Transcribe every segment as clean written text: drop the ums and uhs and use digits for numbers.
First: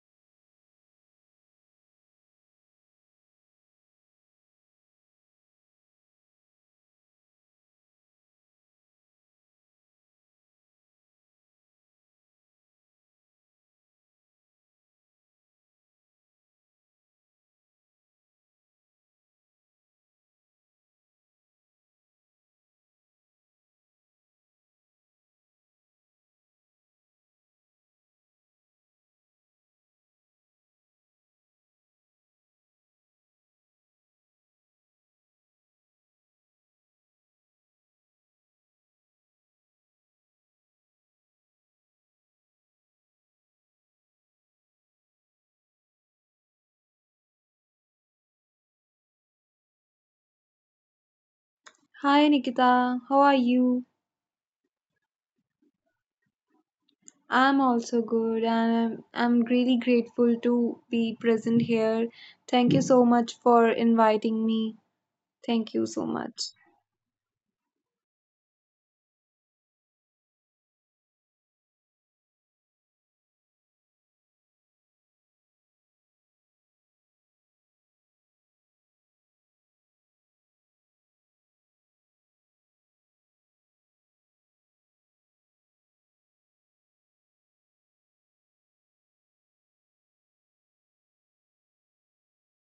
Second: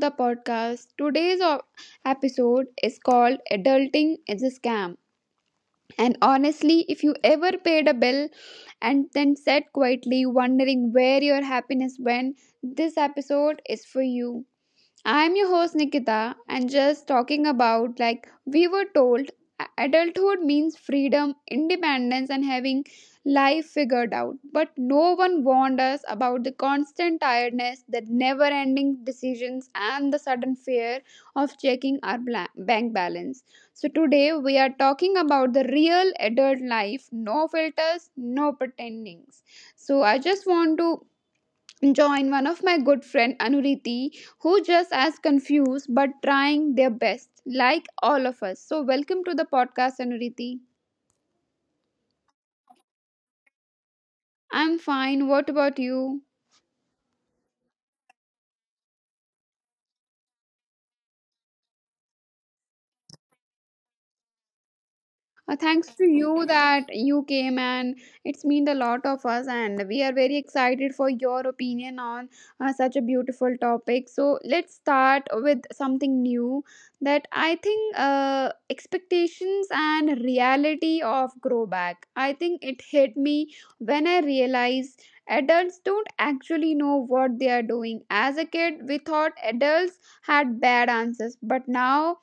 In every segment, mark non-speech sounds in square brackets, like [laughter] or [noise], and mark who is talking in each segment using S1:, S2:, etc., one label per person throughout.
S1: the podcast. Today's episode is called Adulting is a Scam. And honestly, if you ever paid a bill and then sat quietly wondering where your happiness went, this episode is for you. I'm your host Nikita and just talking about like we were told adulthood means freedom, independence and having life figured out. But no one warned us about the constant tiredness, the never-ending decisions and the sudden fear of checking our bank balance. So today we are talking about the real adult life, no filters, no pretendings. So I just want to join one of my good friend Anuriti, who just as confused but trying their best, like all of us. So welcome to the podcast, Anuriti.
S2: Hi Nikita, how are you?
S1: I'm fine. What about you?
S2: I'm also good and I'm really grateful to be present here. Thank you so much for inviting me. Thank you
S1: Uh,
S2: so
S1: thanks
S2: much.
S1: to you that you came and it's mean a lot of us and we are very excited for your opinion on such a beautiful topic, so let's start with something new that I think expectations and reality of grow back, I think it hit me when I realized adults don't actually know what they are doing. As a kid we thought adults had bad answers, but now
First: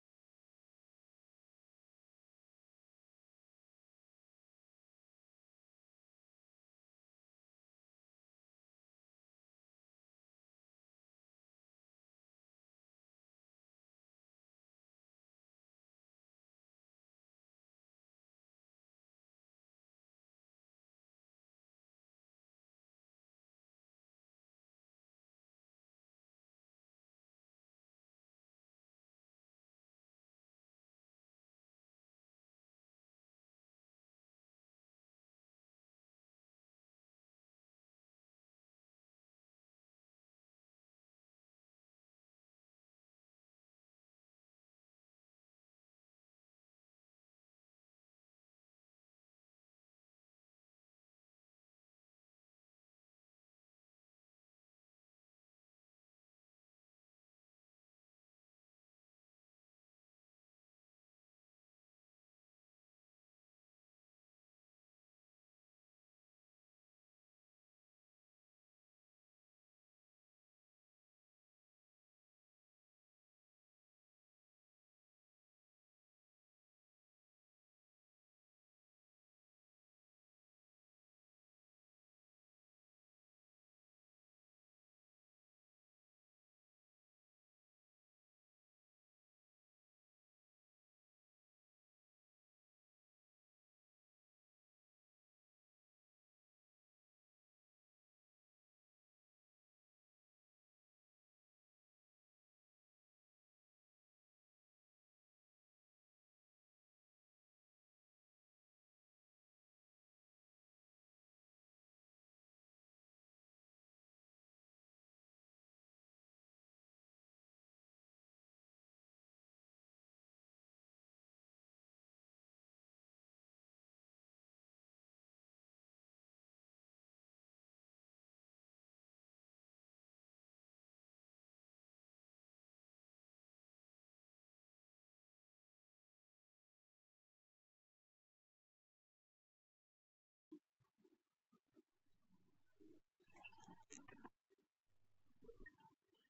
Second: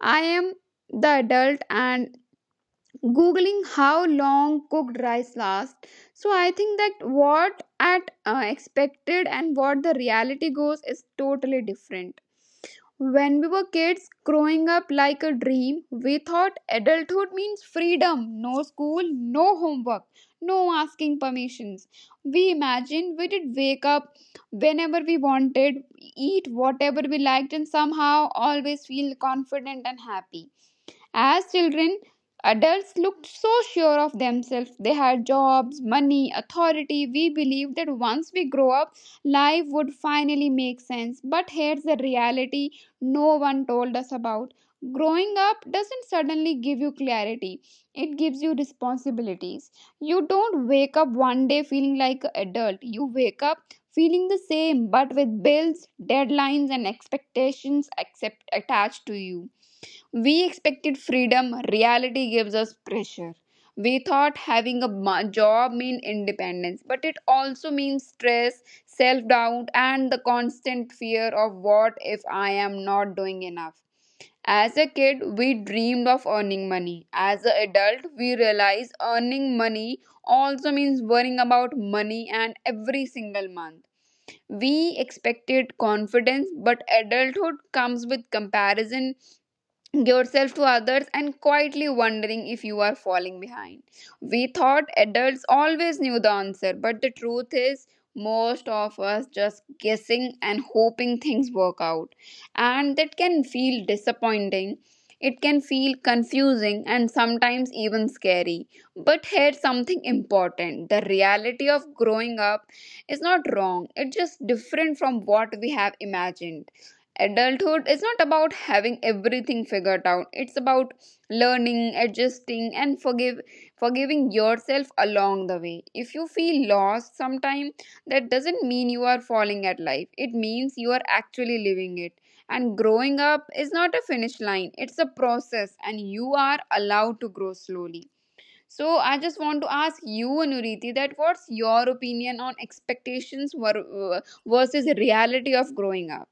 S1: I am the adult and googling how long cooked rice lasts. So I think that what at expected and what the reality goes is totally different. When we were kids growing up like a dream, we thought adulthood means freedom, no school, no homework, no asking permissions. We imagined we did wake up whenever we wanted, eat whatever we liked and somehow always feel confident and happy. As children, adults looked so sure of themselves. They had jobs, money, authority. We believed that once we grow up, life would finally make sense. But here's the reality no one told us about. Growing up doesn't suddenly give you clarity, it gives you responsibilities. You don't wake up one day feeling like an adult, you wake up feeling the same but with bills, deadlines, and expectations accept attached to you. We expected freedom, reality gives us pressure. We thought having a job means independence, but it also means stress, self doubt, and the constant fear of what if I am not doing enough. As a kid, we dreamed of earning money. As an adult, we realize earning money also means worrying about money and every single month. We expected confidence, but adulthood comes with comparison yourself to others and quietly wondering if you are falling behind. We thought adults always knew the answer, but the truth is, most of us just guessing and hoping things work out. And that can feel disappointing. It can feel confusing and sometimes even scary. But here's something important, the reality of growing up is not wrong, it's just different from what we have imagined. Adulthood is not about having everything figured out. It's about learning, adjusting, and forgive forgiving yourself along the way. If you feel lost sometime, that doesn't mean you are falling at life. It means you are actually living it. And growing up is not a finish line. It's a process, and you are allowed to grow slowly. So I just want to ask you, Anuriti, that what's your opinion on expectations versus reality of growing up?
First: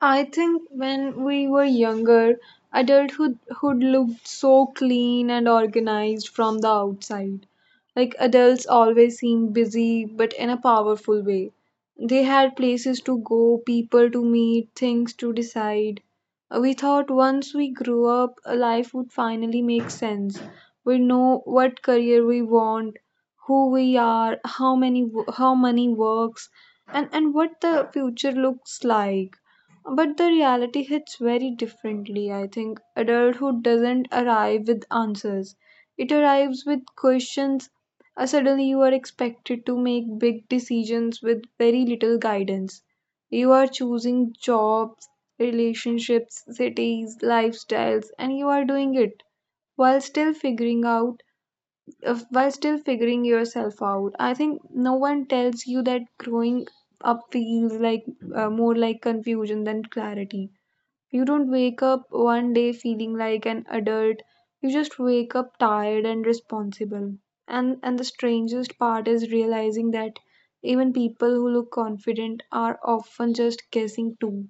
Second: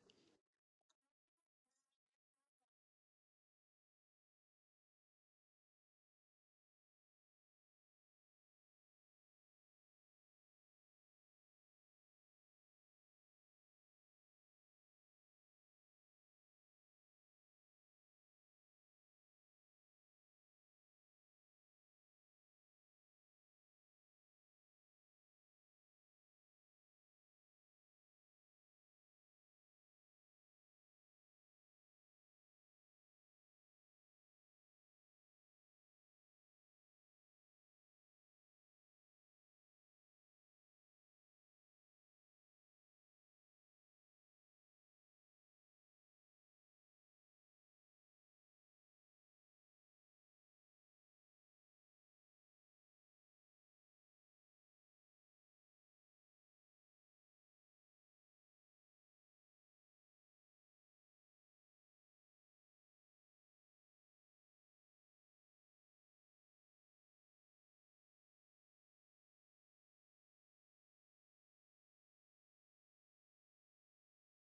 S2: I think when we were younger, adulthood hood looked so clean and organized from the outside. Like adults always seemed busy, but in a powerful way. They had places to go, people to meet, things to decide. We thought once we grew up, life would finally make sense. We know what career we want, who we are, how money works, and what the future looks like. But the reality hits very differently, I think. Adulthood doesn't arrive with answers, it arrives with questions. Suddenly, you are expected to make big decisions with very little guidance. You are choosing jobs, relationships, cities, lifestyles, and you are doing it while still figuring out while still figuring yourself out. I think no one tells you that growing up feels like, more like confusion than clarity. You don't wake up one day feeling like an adult. You just wake up tired and responsible. And the strangest part is realizing that even people who look confident are often just guessing too.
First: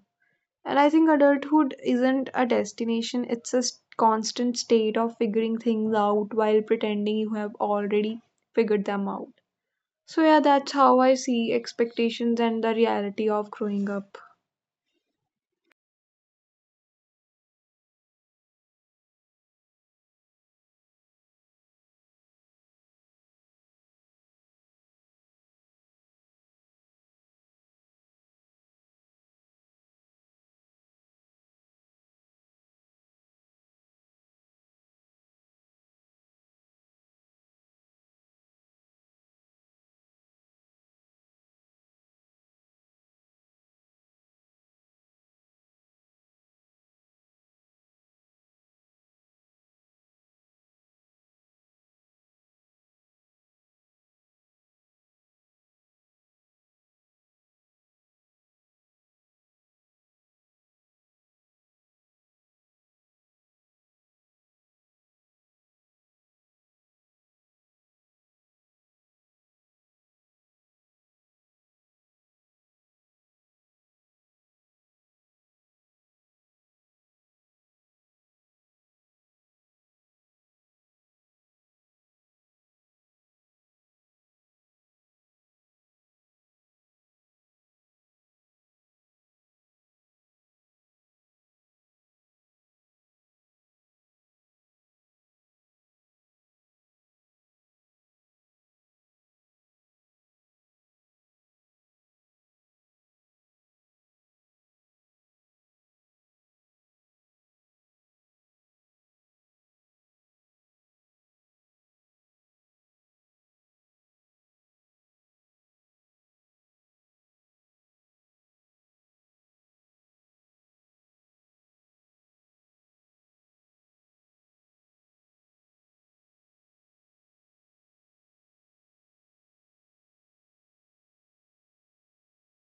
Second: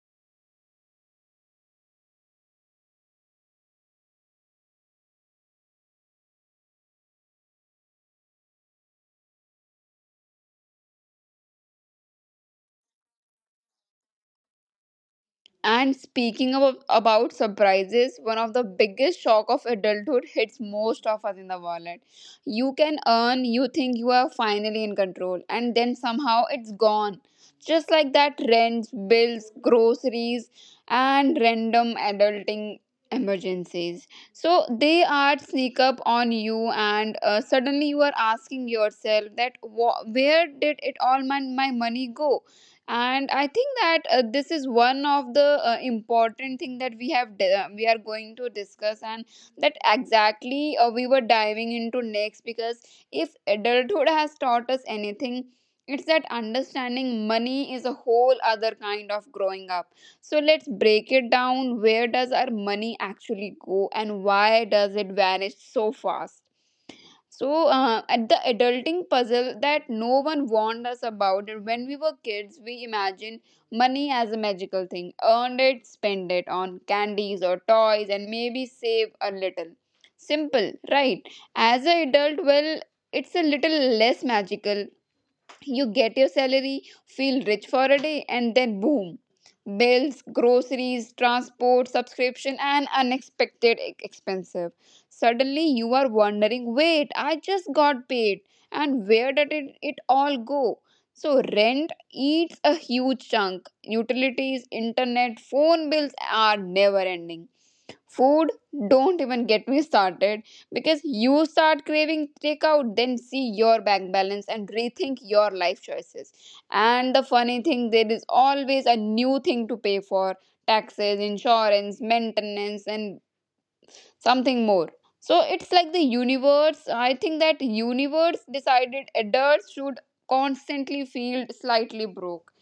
S2: And I think adulthood isn't a destination, it's a constant state of figuring things out while pretending you have already figured them out. So yeah, that's how I see expectations and the reality of growing up.
S1: And speaking of, about surprises, one of the biggest shock of adulthood hits most of us in the wallet. You can earn, you think you are finally in control, and then somehow it's gone. Just like that, rents, bills, groceries, and random adulting emergencies. So they are sneak up on you, and suddenly you are asking yourself that wha where did it all my, my money go? And I think that this is one of the important thing that we have we are going to discuss and that exactly we were diving into next, because if adulthood has taught us anything, it's that understanding money is a whole other kind of growing up. So let's break it down, where does our money actually go and why does it vanish so fast? So, at the adulting puzzle that no one warned us about, when we were kids, we imagined money as a magical thing. Earned it, spend it on candies or toys, and maybe save a little. Simple, right? As an adult, well, it's a little less magical. You get your salary, feel rich for a day, and then boom, bills, groceries, transport, subscription, and unexpected expensive. Suddenly, you are wondering wait, I just got paid, and where did it all go? So, rent eats a huge chunk. Utilities, internet, phone bills are never ending. Food, don't even get me started, because you start craving takeout then see your bank balance and rethink your life choices. And the funny thing, there is always a new thing to pay for, taxes, insurance, maintenance and something more. So it's like the universe, I think that universe decided adults should constantly feel slightly broke.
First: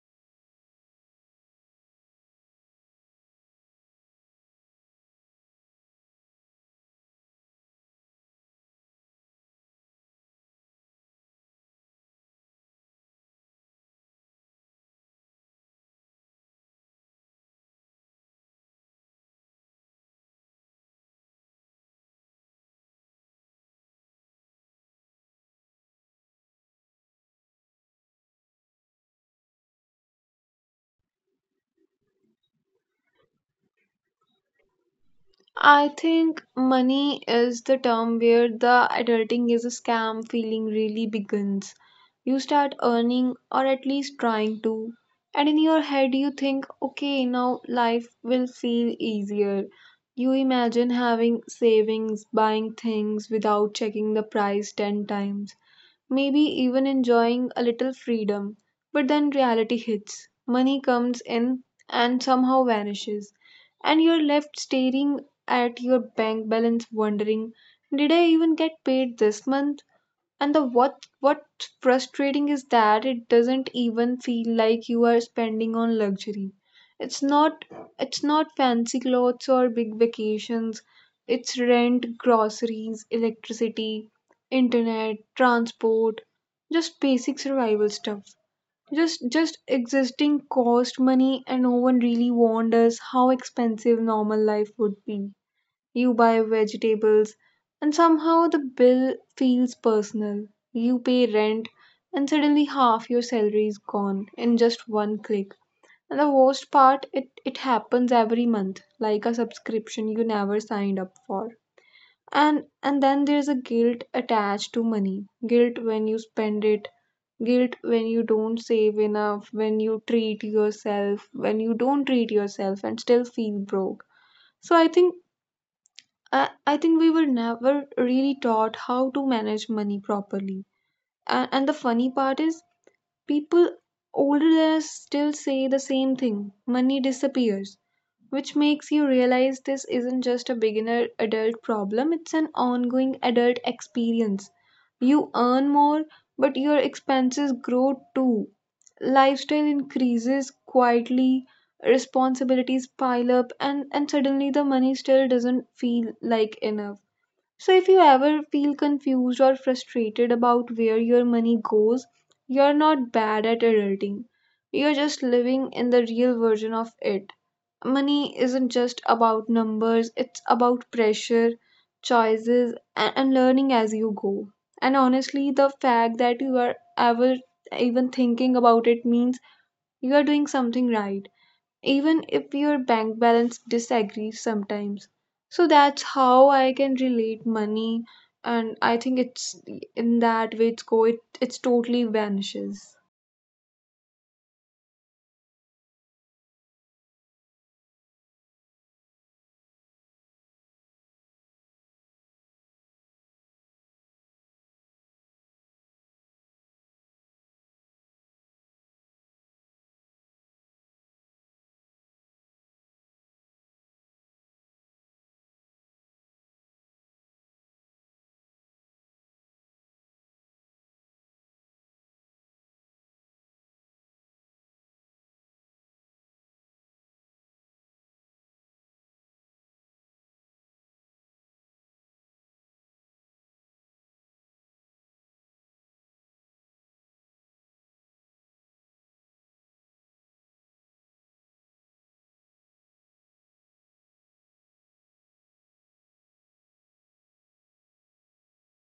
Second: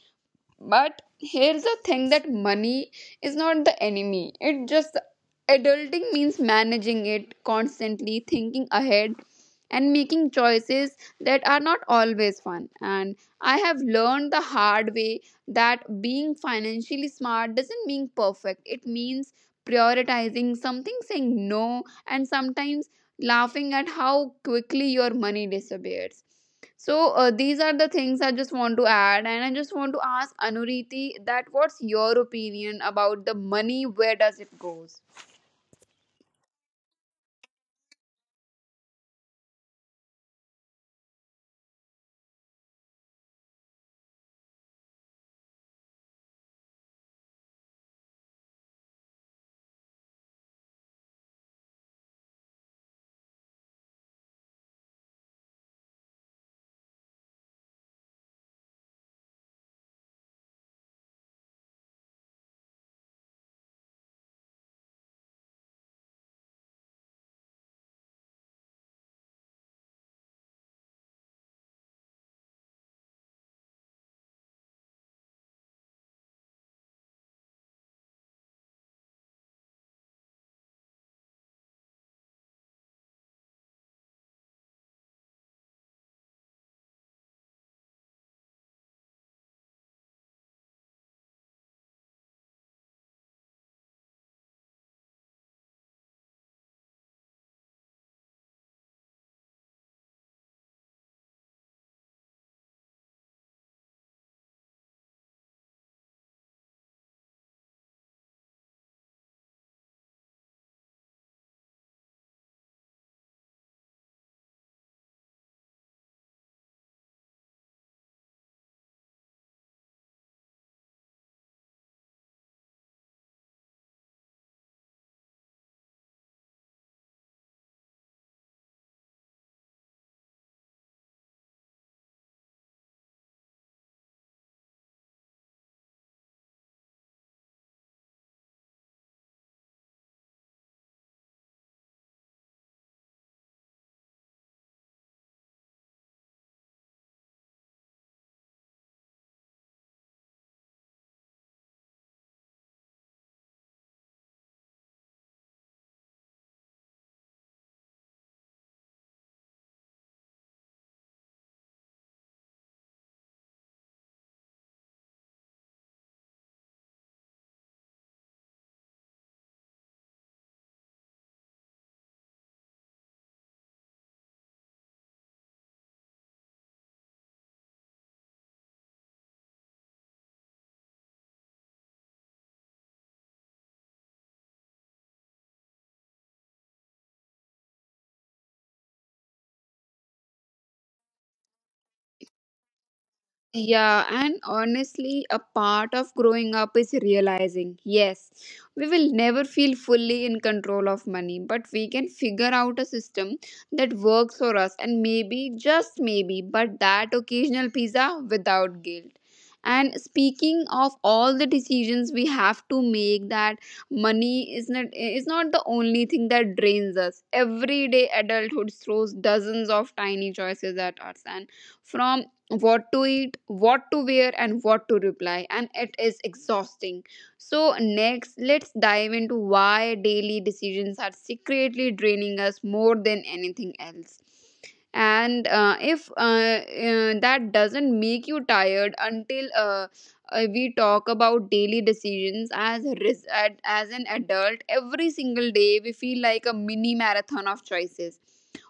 S1: But here's the thing, that money is not the enemy. It just adulting means managing it constantly, thinking ahead and making choices that are not always fun. And I have learned the hard way that being financially smart doesn't mean perfect. It means prioritizing something, saying no, and sometimes laughing at how quickly your money disappears. So these are the things I just want to add, and I just want to ask Anuriti that what's your opinion about the money? Where does it goes?
S2: I think money is the term where the adulting is a scam feeling really begins. You start earning, or at least trying to, and in your head you think, okay, now life will feel easier. You imagine having savings, buying things without checking the price 10 times, maybe even enjoying a little freedom. But then reality hits. Money comes in and somehow vanishes, and you're left staring at your bank balance wondering, did I even get paid this month? And the what frustrating is that it doesn't even feel like you are spending on luxury. It's not it's not fancy clothes or big vacations. It's rent, groceries, electricity, internet, transport, just basic survival stuff. Just existing cost money, and no one really warned us how expensive normal life would be. You buy vegetables, and somehow the bill feels personal. You pay rent, and suddenly half your salary is gone in just one click. And the worst part, it happens every month, like a subscription you never signed up for. And then there's a guilt attached to money. Guilt when you spend it, guilt when you don't save enough, when you treat yourself, when you don't treat yourself and still feel broke. So I think I think we were never really taught how to manage money properly. And the funny part is, people older than us still say the same thing: money disappears, which makes you realize this isn't just a beginner adult problem, it's an ongoing adult experience. You earn more, but your expenses grow too. Lifestyle increases quietly, responsibilities pile up, and suddenly the money still doesn't feel like enough. So, if you ever feel confused or frustrated about where your money goes, you're not bad at adulting. You're just living in the real version of it. Money isn't just about numbers, it's about pressure, choices, and learning as you go. And honestly, the fact that you are ever even thinking about it means you are doing something right, even if your bank balance disagrees sometimes. So that's how I can relate money, and I think it's in that way it's go it it's totally vanishes.
S1: Yeah, and honestly, a part of growing up is realizing yes, we will never feel fully in control of money, but we can figure out a system that works for us and maybe, just maybe, but that occasional pizza without guilt. And speaking of all the decisions we have to make, that money is not the only thing that drains us. Every day, adulthood throws dozens of tiny choices at us, and from what to eat, what to wear, and what to reply, and it is exhausting. So, next, let's dive into why daily decisions are secretly draining us more than anything else. And if that doesn't make you tired until we talk about daily decisions as a as an adult, every single day we feel like a mini marathon of choices.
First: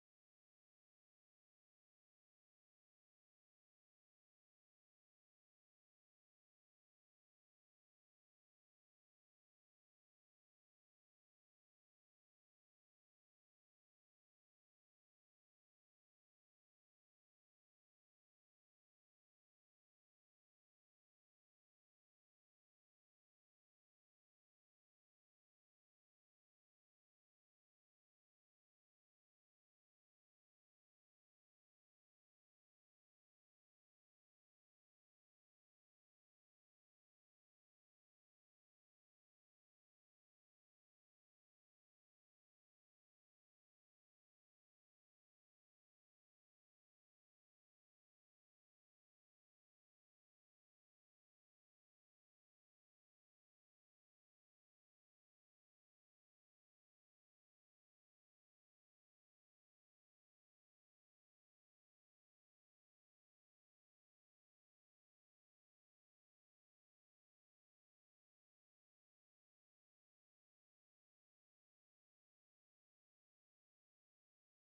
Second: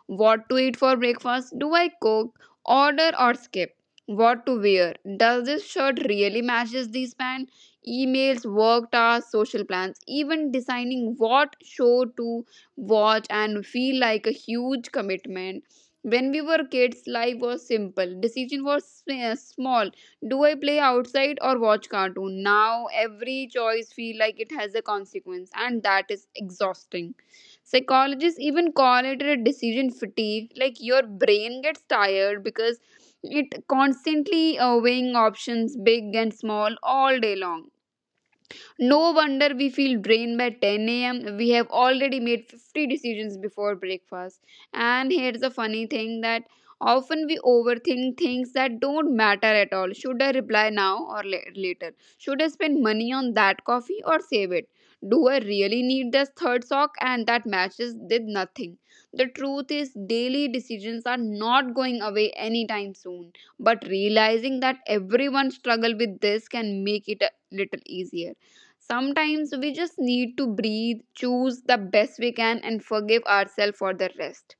S1: What to eat for breakfast? Do I cook, order, or skip? What to wear? Does this shirt really matches this pant? Emails, work tasks, social plans, even deciding what show to watch and feel like a huge commitment. When we were kids, life was simple. Decision was small. Do I play outside or watch cartoon? Now every choice feel like it has a consequence, and that is exhausting. Psychologists even call it a decision fatigue. Like your brain gets tired because it constantly weighing options, big and small, all day long. No wonder we feel drained by 10 a.m. We have already made 50 decisions before breakfast. And here's the funny thing that often we overthink things that don't matter at all. Should I reply now or later? Should I spend money on that coffee or save it? Do I really need this third sock and that matches did nothing? The truth is, daily decisions are not going away anytime soon, but realizing that everyone struggle with this can make it a little easier. Sometimes we just need to breathe, choose the best we can, and forgive ourselves for the rest.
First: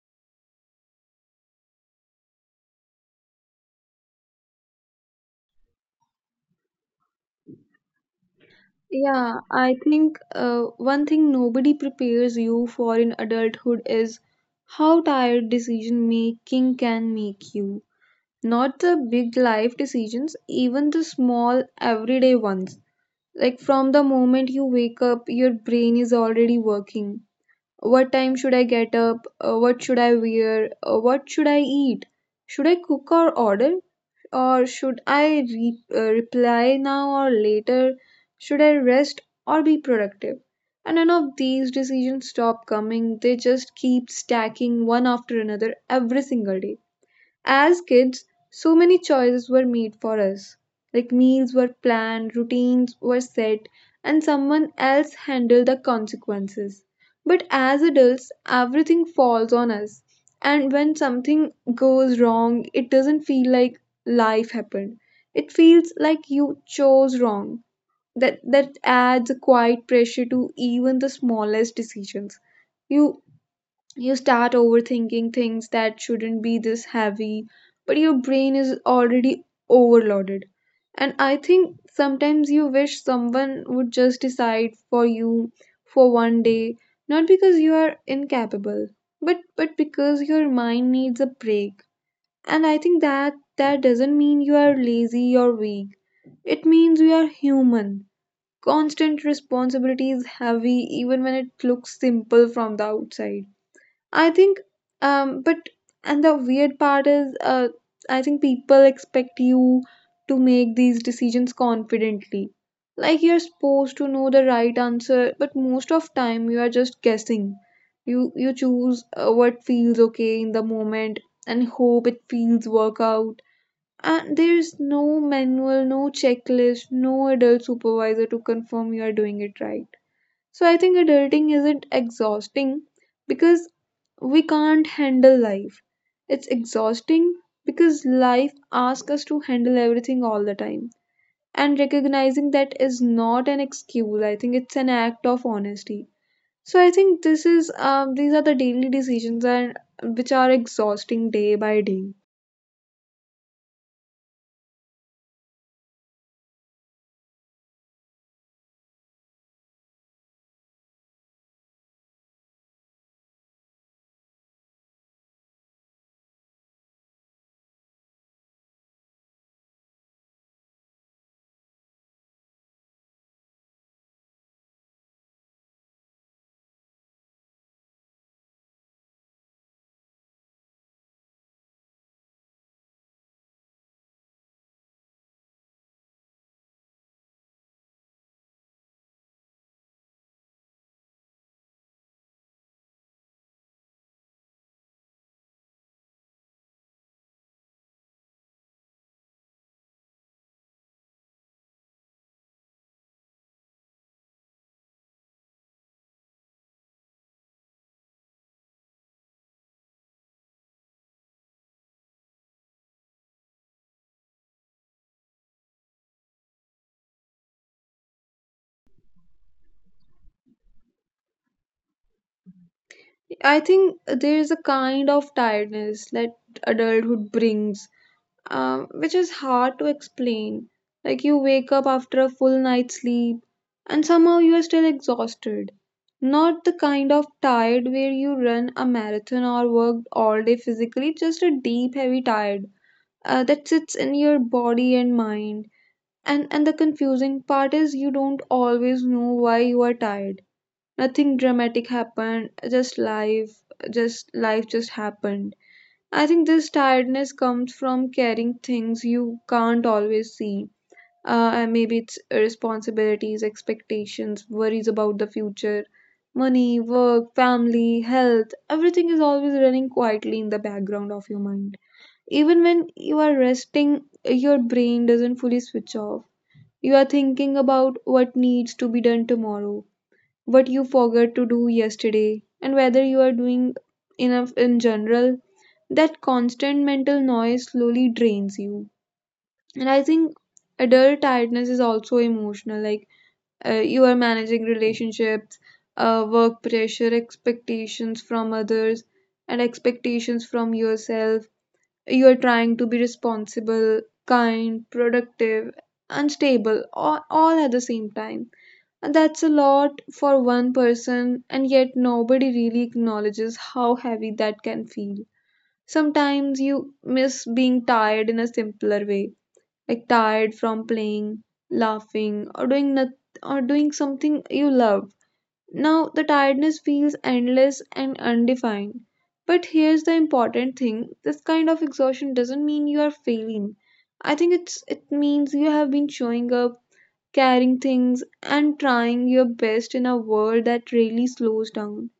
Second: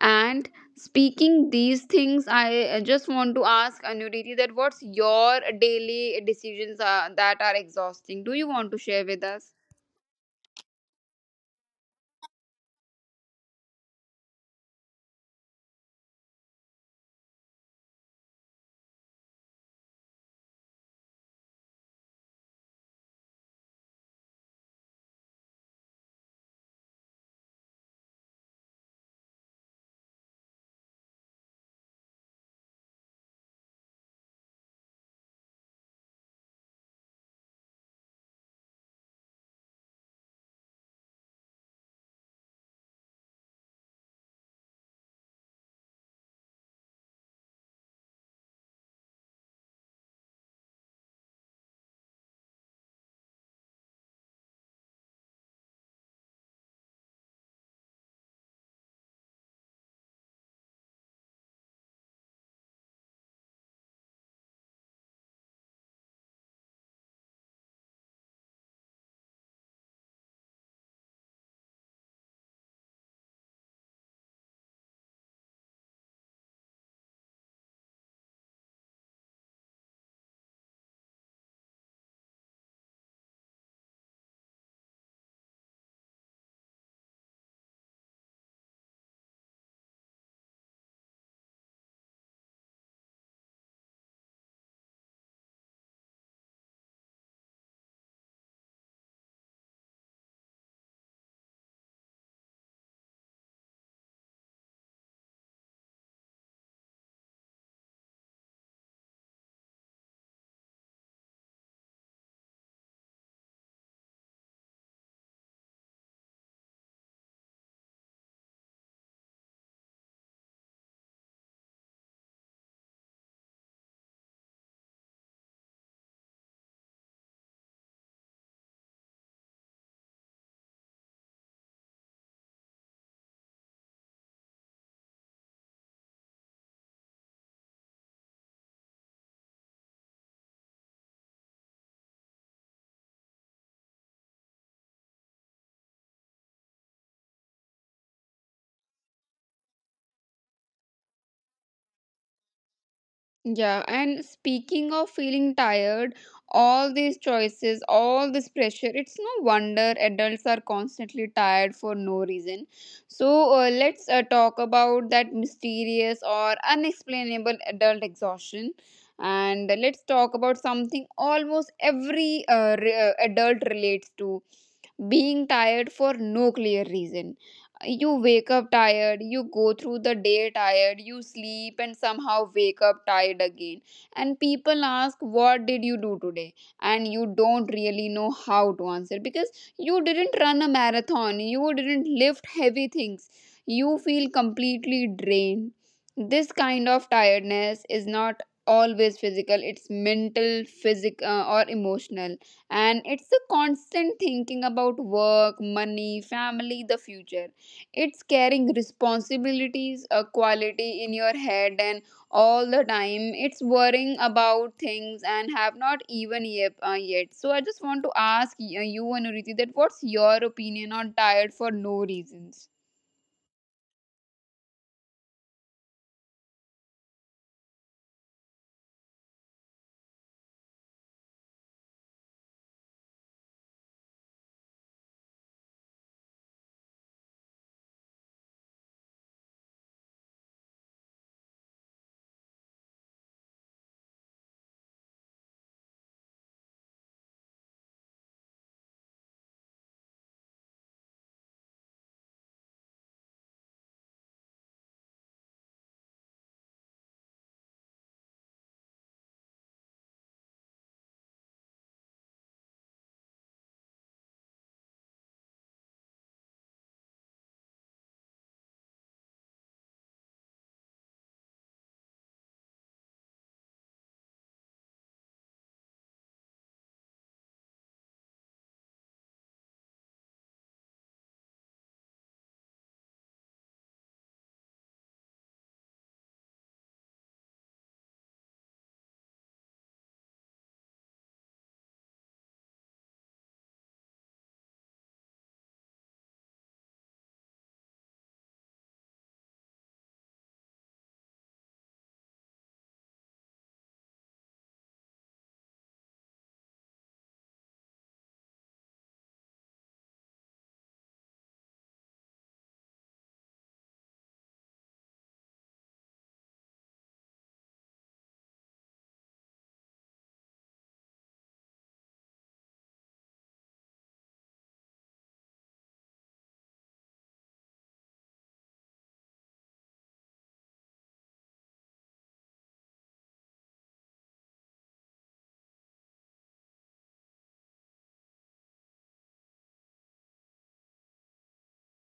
S1: And speaking these things, I just want to ask Anuriti that what's your daily decisions that are exhausting? Do you want to share with
S2: Yeah,
S1: us?
S2: I think one thing nobody prepares you for in adulthood is how tired decision making can make you. Not the big life decisions, even the small everyday ones. Like from the moment you wake up, your brain is already working. What time should I get up? What should I wear? What should I eat? Should I cook or order? Or should I reply now or later? Should I rest or be productive? And none of these decisions stop coming, they just keep stacking one after another every single day. As kids, so many choices were made for us. Like meals were planned, routines were set, and someone else handled the consequences. But as adults, everything falls on us. And when something goes wrong, it doesn't feel like life happened. It feels like you chose wrong. That adds a quiet pressure to even the smallest decisions. You you start overthinking things that shouldn't be this heavy, but your brain is already overloaded. And I think sometimes you wish someone would just decide for you for one day, not because you are incapable, but because your mind needs a break. And I think that doesn't mean you are lazy or weak. It means you are human. Constant responsibility is heavy even when it looks simple from the outside. I think, but and the weird part is, I think people expect you to make these decisions confidently. Like you're supposed to know the right answer, but most of time you are just guessing. You choose what feels okay in the moment and hope it feels work out. And there's no manual, no checklist, no adult supervisor to confirm you are doing it right. So I think adulting isn't exhausting because we can't handle life. It's exhausting because life asks us to handle everything all the time. And recognizing that is not an excuse, I think it's an act of honesty. So I think this is, these are the daily decisions and which are exhausting day by day.
S1: Yeah, and speaking of feeling tired, all these choices, all this pressure, it's no wonder adults are constantly tired for no reason. So, let's talk about that mysterious or unexplainable adult exhaustion. And let's talk about something almost every adult relates to, being tired for no clear reason. You wake up tired, you go through the day tired, you sleep and somehow wake up tired again. And people ask what did you do today, and you don't really know how to answer because you didn't run a marathon, you didn't lift heavy things, you feel completely drained. This kind of tiredness is not always physical, it's mental, physical, or emotional. And it's a constant thinking about work, money, family, the future. It's carrying responsibilities a quality in your head and all the time it's worrying about things and have not even yet, yet. So I just want to ask y- you and that what's your opinion on tired for no reasons?
S2: I think there is a kind of tiredness that adulthood brings, which is hard to explain. Like you wake up after a full night's sleep and somehow you are still exhausted. Not the kind of tired where you run a marathon or worked all day physically, just a deep, heavy tired that sits in your body and mind. And the confusing part is you don't always know why you are tired. Nothing dramatic happened, just life, just life just happened. I think this tiredness comes from carrying things you can't always see. And maybe it's responsibilities, expectations, worries about the future, money, work, family, health. Everything is always running quietly in the background of your mind. Even when you are resting, your brain doesn't fully switch off. You are thinking about what needs to be done tomorrow, what you forgot to do yesterday, and whether you are doing enough in general. That constant mental noise slowly drains you. And I think adult tiredness is also emotional. Like you are managing relationships, work pressure, expectations from others, and expectations from yourself. You are trying to be responsible, kind, productive, unstable, all at the same time. And that's a lot for one person, and yet nobody really acknowledges how heavy that can feel. Sometimes you miss being tired in a simpler way, like tired from playing, laughing, or doing something you love. Now the tiredness feels endless and undefined. But here's the important thing: this kind of exhaustion doesn't mean you are failing. I think it means you have been showing up, carrying things, and trying your best in a world that really slows down.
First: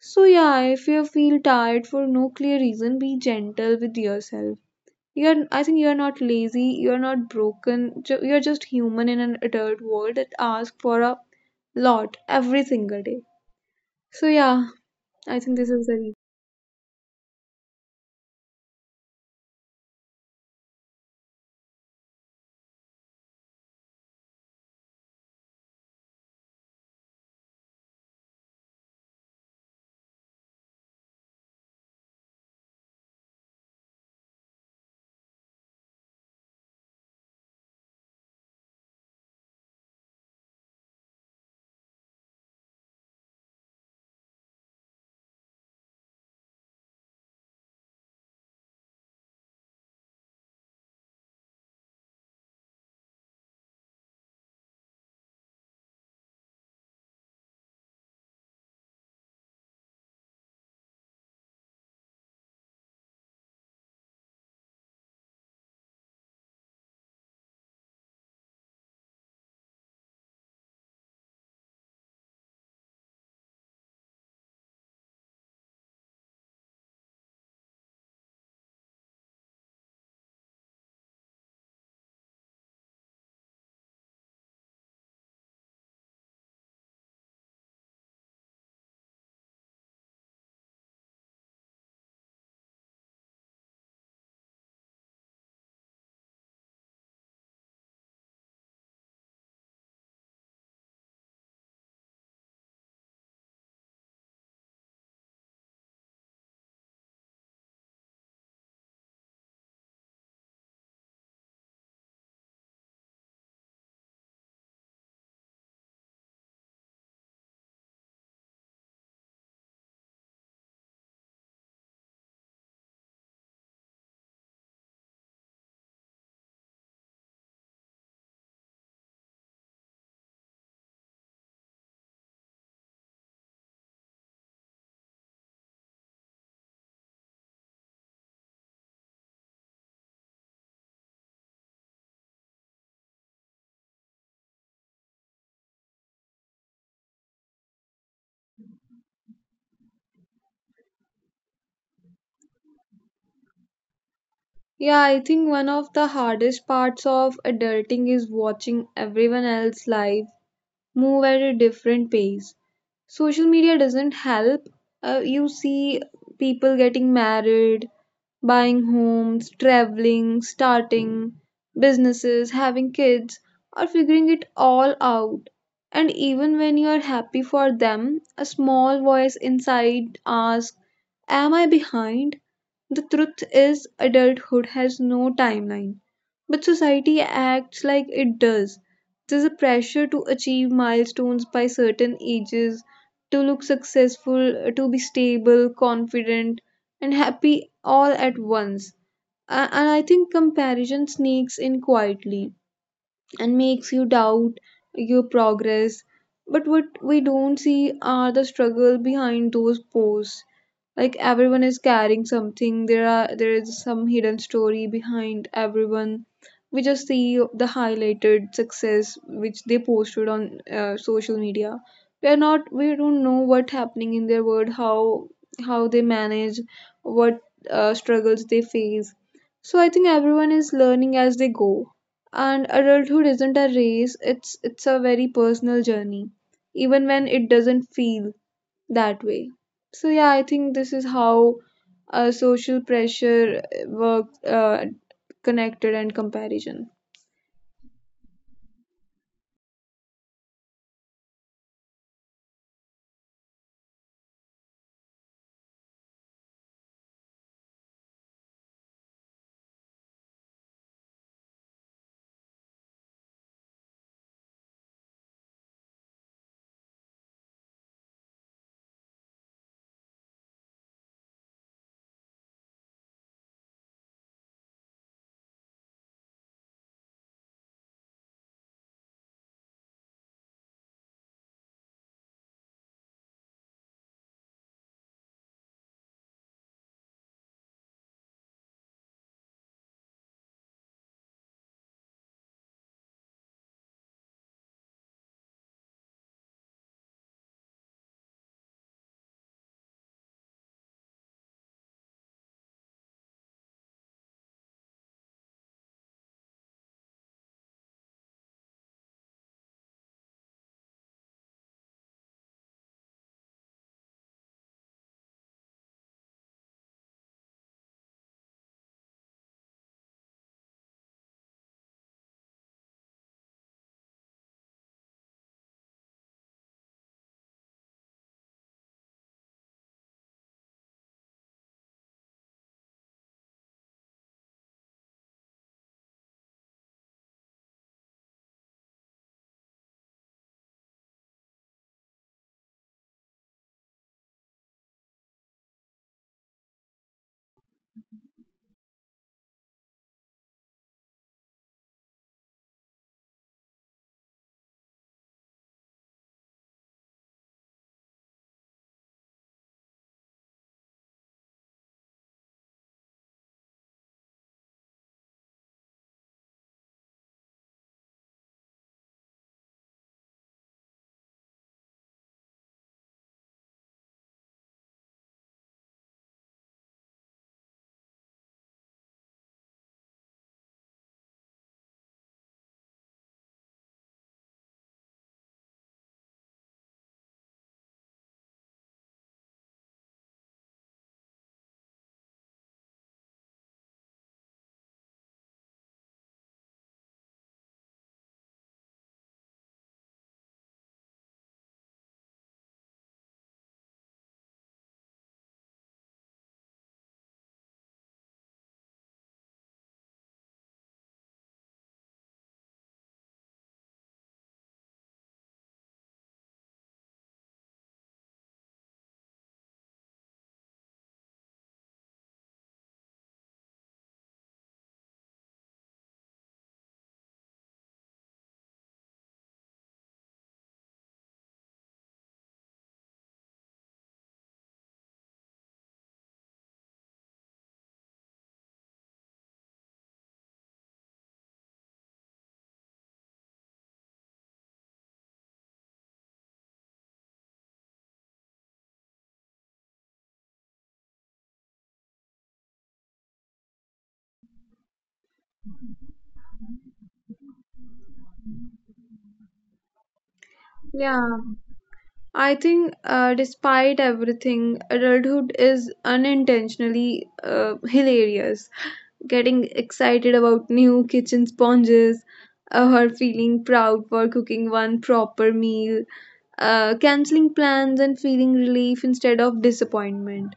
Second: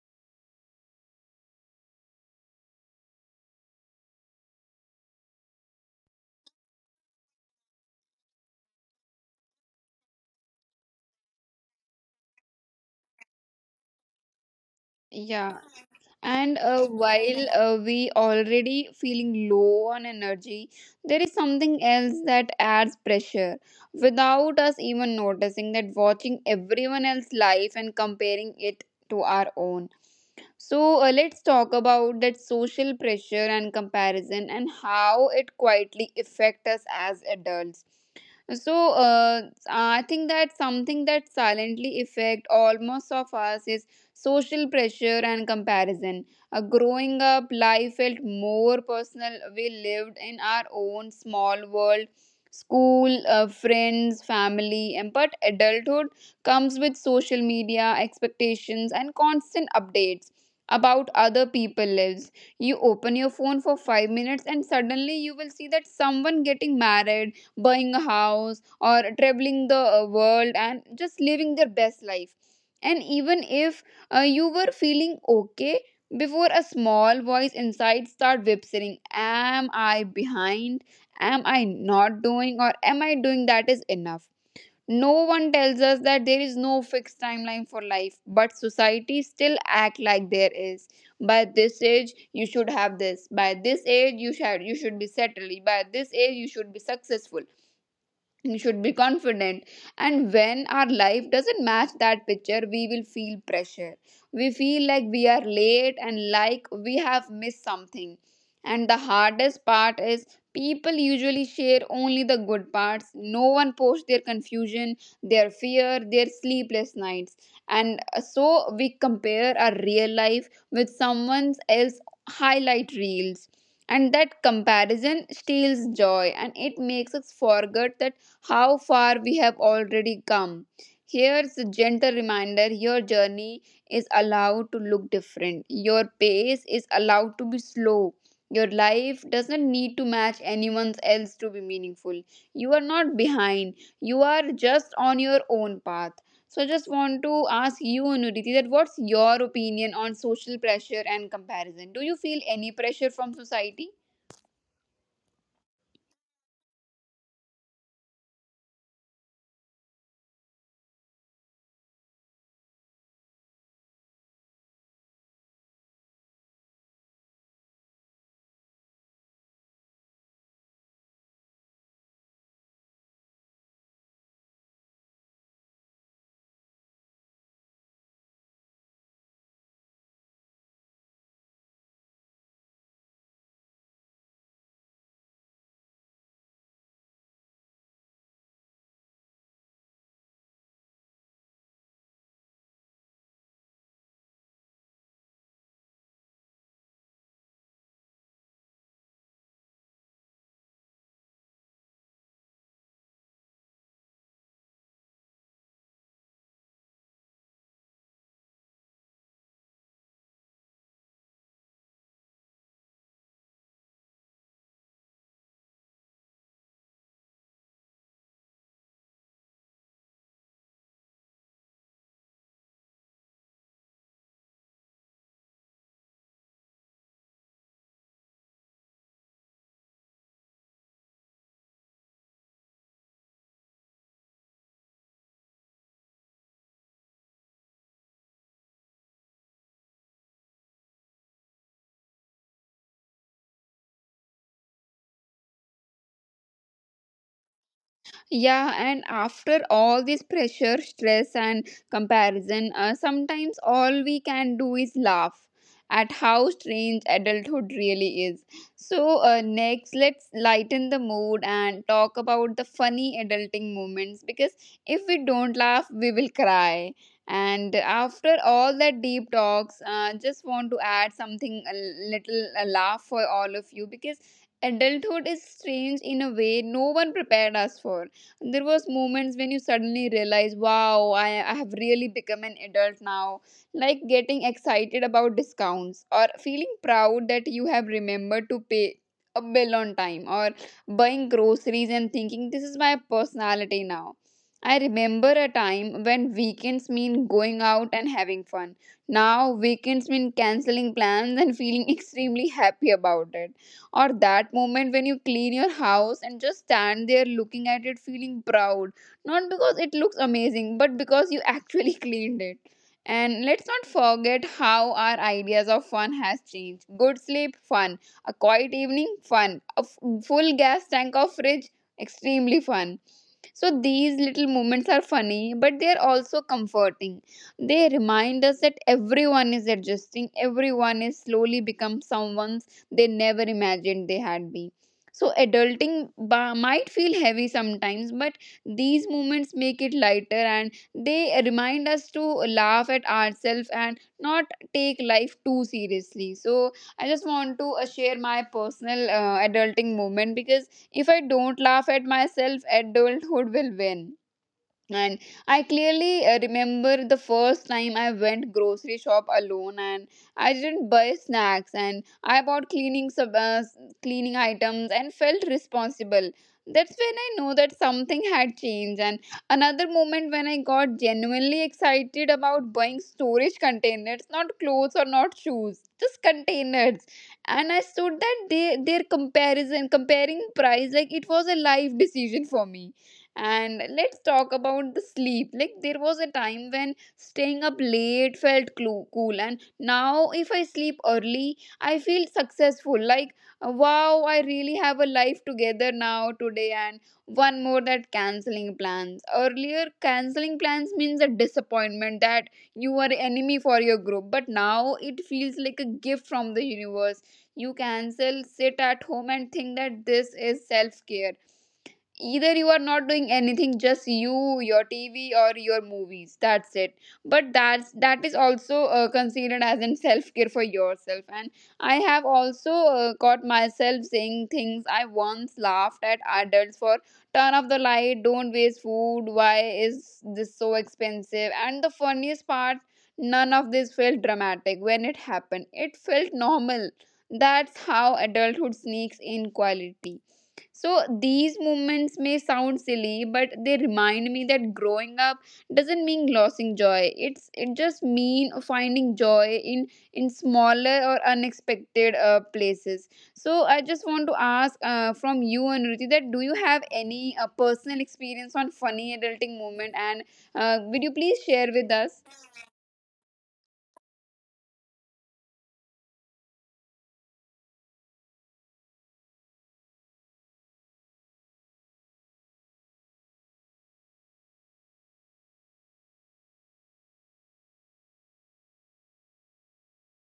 S2: So, yeah, if you feel tired for no clear reason, be gentle with yourself. I think you're not lazy, you're not broken, you're just human in an adult world that asks for a lot every single day. So, yeah, I think
S1: Yeah.
S2: this is the reason.
S1: And while we already feeling low on energy, there is something else that adds pressure without us even noticing that: watching everyone else's life and comparing it to our own. So, let's talk about that social pressure and comparison and how it quietly affect us as adults. so uh, I think that something that silently affect almost of us is social pressure and comparison. Growing up, life felt more personal. We lived in our own small world. School, friends, family, and but adulthood comes with social media, expectations, and constant updates about other people lives. You open your phone for 5 minutes and suddenly you will see that someone getting married, buying a house, or traveling the world and just living their best life. And even if you were feeling okay before, a small voice inside start whispering, "Am I behind? Am I not doing? Or am I doing that is enough?" No one tells us that there is no fixed timeline for life, but society still act like there is. By this age, you should have this. By this age, you should be settled. By this age, you should be successful. We should be confident. And when our life doesn't match that picture, we will feel pressure. We feel like we are late and like we have missed something. And the hardest part is, people usually share only the good parts. No one posts their confusion, their fear, their sleepless nights. And uh, so we compare our real life with someone else highlight reels, and that comparison steals joy, and it makes us forget that how far we have already come. Here's a gentle reminder: your journey is allowed to look different, your pace is allowed to be slow. Your life doesn't need to match anyone else to be meaningful. You are not behind. You are just on your own path. So I just want to ask you, Nuriti, that what's your opinion on social pressure and comparison? Do you feel any pressure from society?
S2: Yeah, I think one of the hardest parts of adulting is watching everyone else's life move at a different pace. Social media doesn't help. You see people getting married, buying homes, traveling, starting businesses, having kids, or figuring it all out. And even when you are happy for them, a small voice inside asks, am I behind? The truth is, adulthood has no timeline, but society acts like it does. There's a pressure to achieve milestones by certain ages, to look successful, to be stable, confident, and happy all at once. And I think comparison sneaks in quietly and makes you doubt your progress. But what we don't see are the struggle behind those posts. Like everyone is carrying something. There is some hidden story behind everyone. We just see the highlighted success which they posted on social media. We are not we don't know what happening in their world, how they manage, what struggles they face. So I think everyone is learning as they go, and adulthood isn't a race, it's a very personal journey, even when it doesn't feel that way. So yeah, I think this is how social pressure work connected and comparison.
S1: Yeah, and after all this pressure, stress, and comparison, sometimes all we can do is laugh at how strange adulthood really is. So, next, let's lighten the mood and talk about the funny adulting moments, because if we don't laugh, we will cry. And after all that deep talks, just want to add something a little a laugh for all of you, because adulthood is strange in a way no one prepared us for. There was moments when you suddenly realize, wow, I have really become an adult now. Like getting excited about discounts, or feeling proud that you have remembered to pay a bill on time, or buying groceries and thinking, this is my personality now. I remember a time when weekends mean going out and having fun. Now, weekends mean canceling plans and feeling [laughs] extremely happy about it. Or that moment when you clean your house and just stand there looking at it feeling proud, not because it looks amazing but because you actually [laughs] cleaned it. And let's not forget how our ideas of fun has changed. Good sleep, fun. A quiet evening, fun. A full gas tank of fridge, extremely fun. So these little moments are funny, but they are also comforting. They remind us that everyone is adjusting, everyone is slowly become someone they never imagined they had been. So adulting might feel heavy sometimes, but these moments make it lighter, and they remind us to laugh at ourselves and not take life too seriously. So I just want to share my personal adulting moment, because if I don't laugh at myself, adulthood will win. And I clearly remember the first time I went grocery shop alone, and I didn't buy snacks and I bought cleaning items and felt responsible. That's when I know that something had changed. And another moment when I got genuinely excited about buying storage containers, not clothes or not shoes, just containers. And I stood that their comparison comparing price like it was a life decision for me. And let's talk about the sleep. Like, there was a time when staying up late felt cool, and now if I sleep early, I feel successful. Like, wow, I really have a life together now today. And one more that canceling plans. Earlier, canceling plans means a disappointment that you are enemy for your group, but now it feels like a gift from the universe. You cancel, sit at home, and think that this is self care. Either you are not doing anything, just you, your tv, or your movies, that's it. But that's that is also considered as in self care for yourself. And I have also caught myself saying things I once laughed at adults for: turn off the light, don't waste food, why is this so expensive. And the funniest part, none of this felt dramatic when it happened, it felt normal. That's how adulthood sneaks in quality. So these moments may sound silly, but they remind me that growing up doesn't mean losing joy. It just mean finding joy in smaller or unexpected places. So I just want to ask from you, Anuruti, that do you have any personal experience on funny adulting moment, and would
S2: Yeah,
S1: you please share with us?
S2: I think despite everything, adulthood is unintentionally hilarious. Getting excited about new kitchen sponges, or feeling proud for cooking one proper meal, canceling plans and feeling relief instead of disappointment,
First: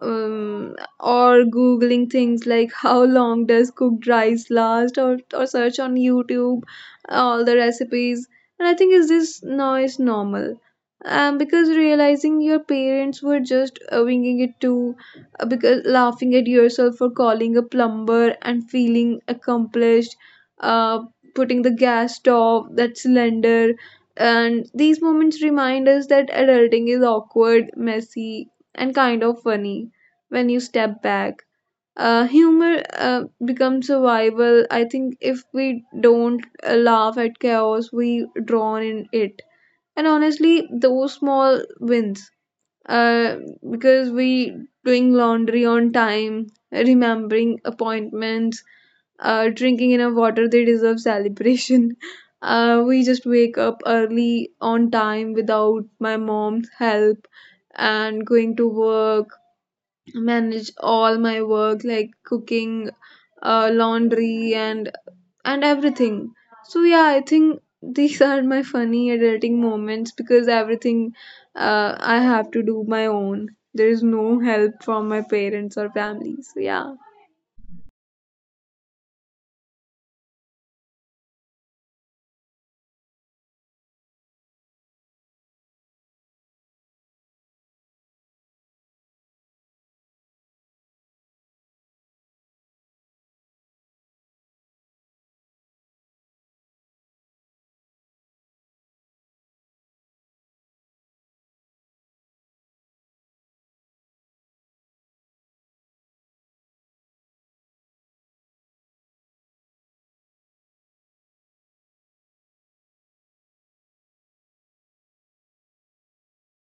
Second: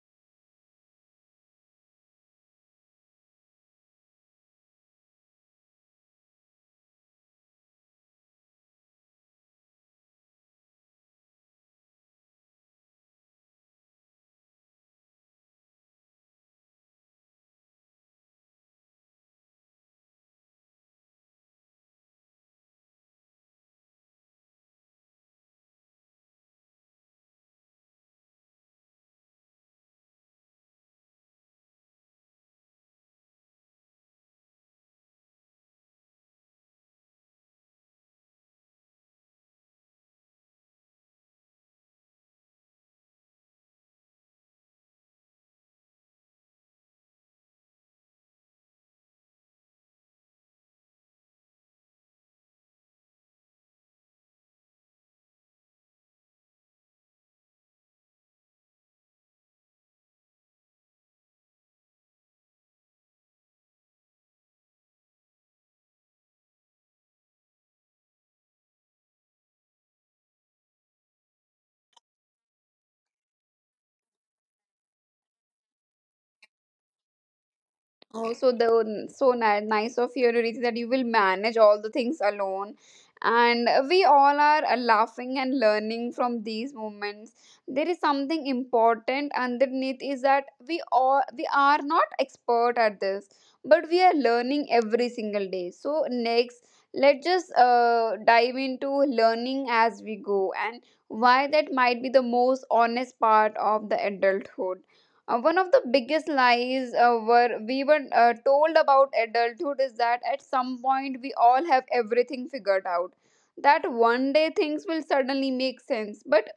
S2: or googling things like how long does cooked rice last, or search on youtube all the recipes. And I think is this now is normal, because realizing your parents were just winging it too, because laughing at yourself for calling a plumber and feeling accomplished, uh, putting the gas stove that cylinder. And these moments remind us that adulting is awkward, messy, and kind of funny when you step back. Humor becomes survival. I think if we don't laugh at chaos, we drown in it. And honestly, those small wins, uh, because we doing laundry on time, remembering appointments, drinking enough water, they deserve celebration. [laughs] We just wake up early on time without my mom's help and going to work, manage all my work like cooking, laundry and everything. So yeah I think [laughs] these are my funny adulting moments because everything I have to do my own. There is no help from my parents or family. So yeah,
S1: Oh, so the so nice of you, Riti, that you will manage all the things alone, and we all are laughing and learning from these moments. There is something important underneath is that we all we are not expert at this, but we are learning every single day. So next, let's just dive into learning as we go and why that might be the most honest part of the adulthood. One of the biggest lies were we were told about adulthood is that at some point we all have everything figured out. That one day things will suddenly make sense, but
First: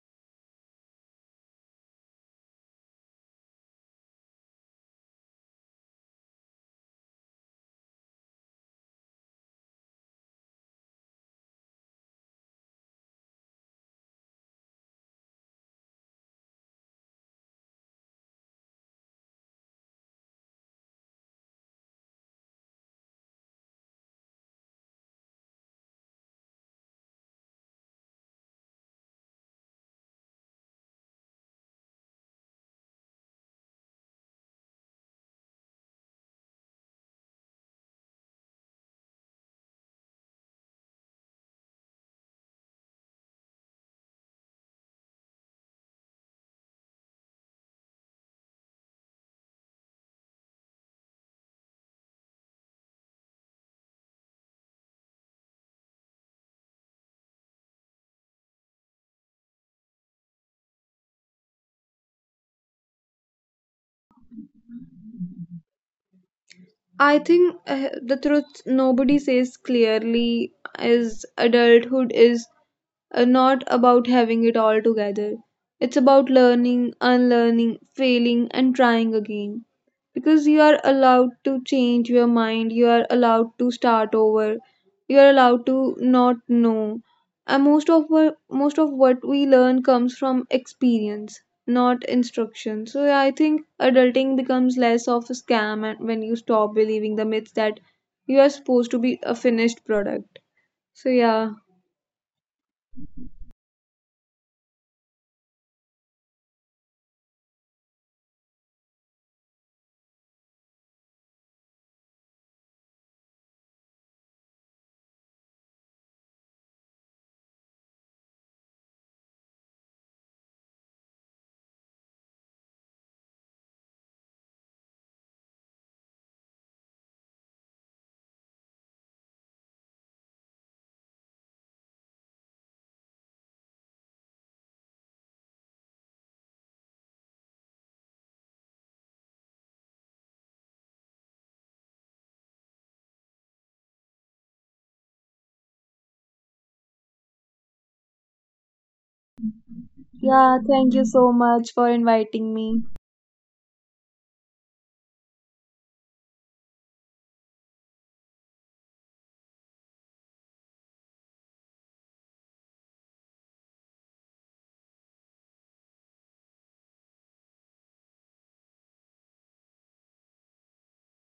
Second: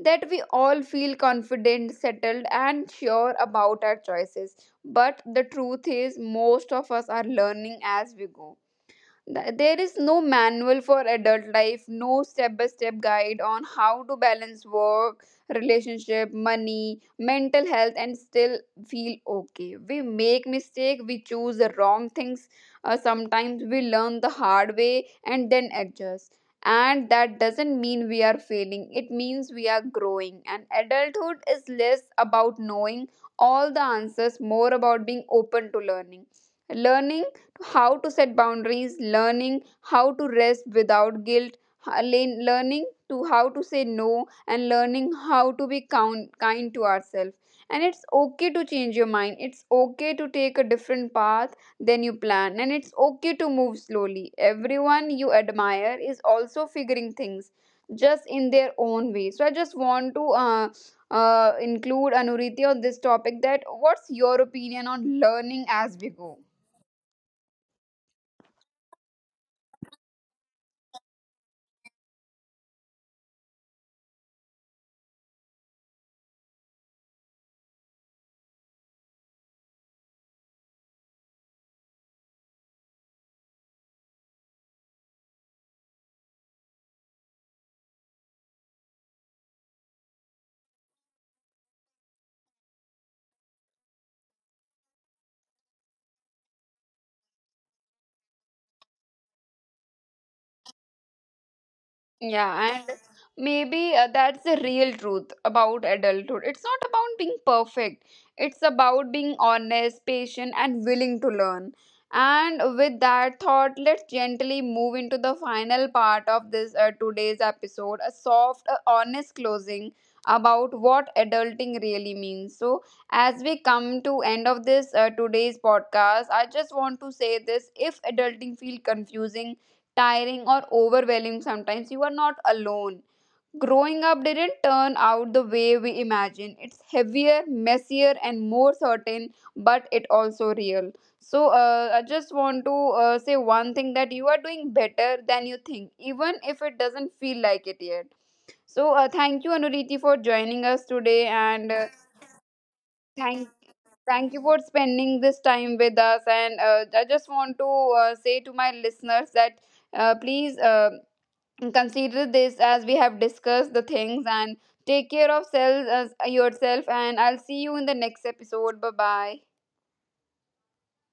S1: that we all feel confident, settled, and sure about our choices. But the truth is, most of us are learning as we go. There is no manual for adult life, no step by step guide on how to balance work, relationship, money, mental health, and still feel okay. We make mistakes, we choose the wrong things. Sometimes we learn the hard way and then adjust. And that doesn't mean we are failing, it means we are growing. And adulthood is less about knowing all the answers, more about being open to learning. Learning how to set boundaries, learning how to rest without guilt, learning to how to say no, and learning how to be kind to ourselves. And it's okay to change your mind. It's okay to take a different path than you plan. And it's okay to move slowly. Everyone you admire is also figuring things just in their own way. So I just want to include Anuriti on this topic that what's your opinion on learning as we go?
S2: I think the truth nobody says clearly is adulthood is not about having it all together, it's about learning, unlearning, failing, and trying again. Because you are allowed to change your mind, you are allowed to start over, you are allowed to not know. And most of what we learn comes from experience, not instruction. So yeah, I think adulting becomes less of a scam and when you stop believing the myths that you are supposed to be a finished product. So yeah.
S1: Yeah, and maybe that's the real truth about adulthood. It's not about being perfect, it's about being honest, patient, and willing to learn. And with that thought, let's gently move into the final part of this today's episode, a soft, honest closing about what adulting really means. So as we come to end of this today's podcast, I just want to say this: if adulting feel confusing, tiring, or overwhelming sometimes, you are not alone. Growing up didn't turn out the way we imagined. It's heavier, messier, and more certain, but it also real. So I just want to say one thing, that you are doing better than you think, even if it doesn't feel like it yet. So thank you, Anuriti, for
S2: Yeah,
S1: joining
S2: thank
S1: us
S2: you so
S1: today,
S2: much
S1: and
S2: for inviting me.
S1: thank thank you for spending this time with us. And I just want to say to my listeners that please and consider this as we have discussed the things and take care of yourself, and I'll see you in the next episode. Bye bye.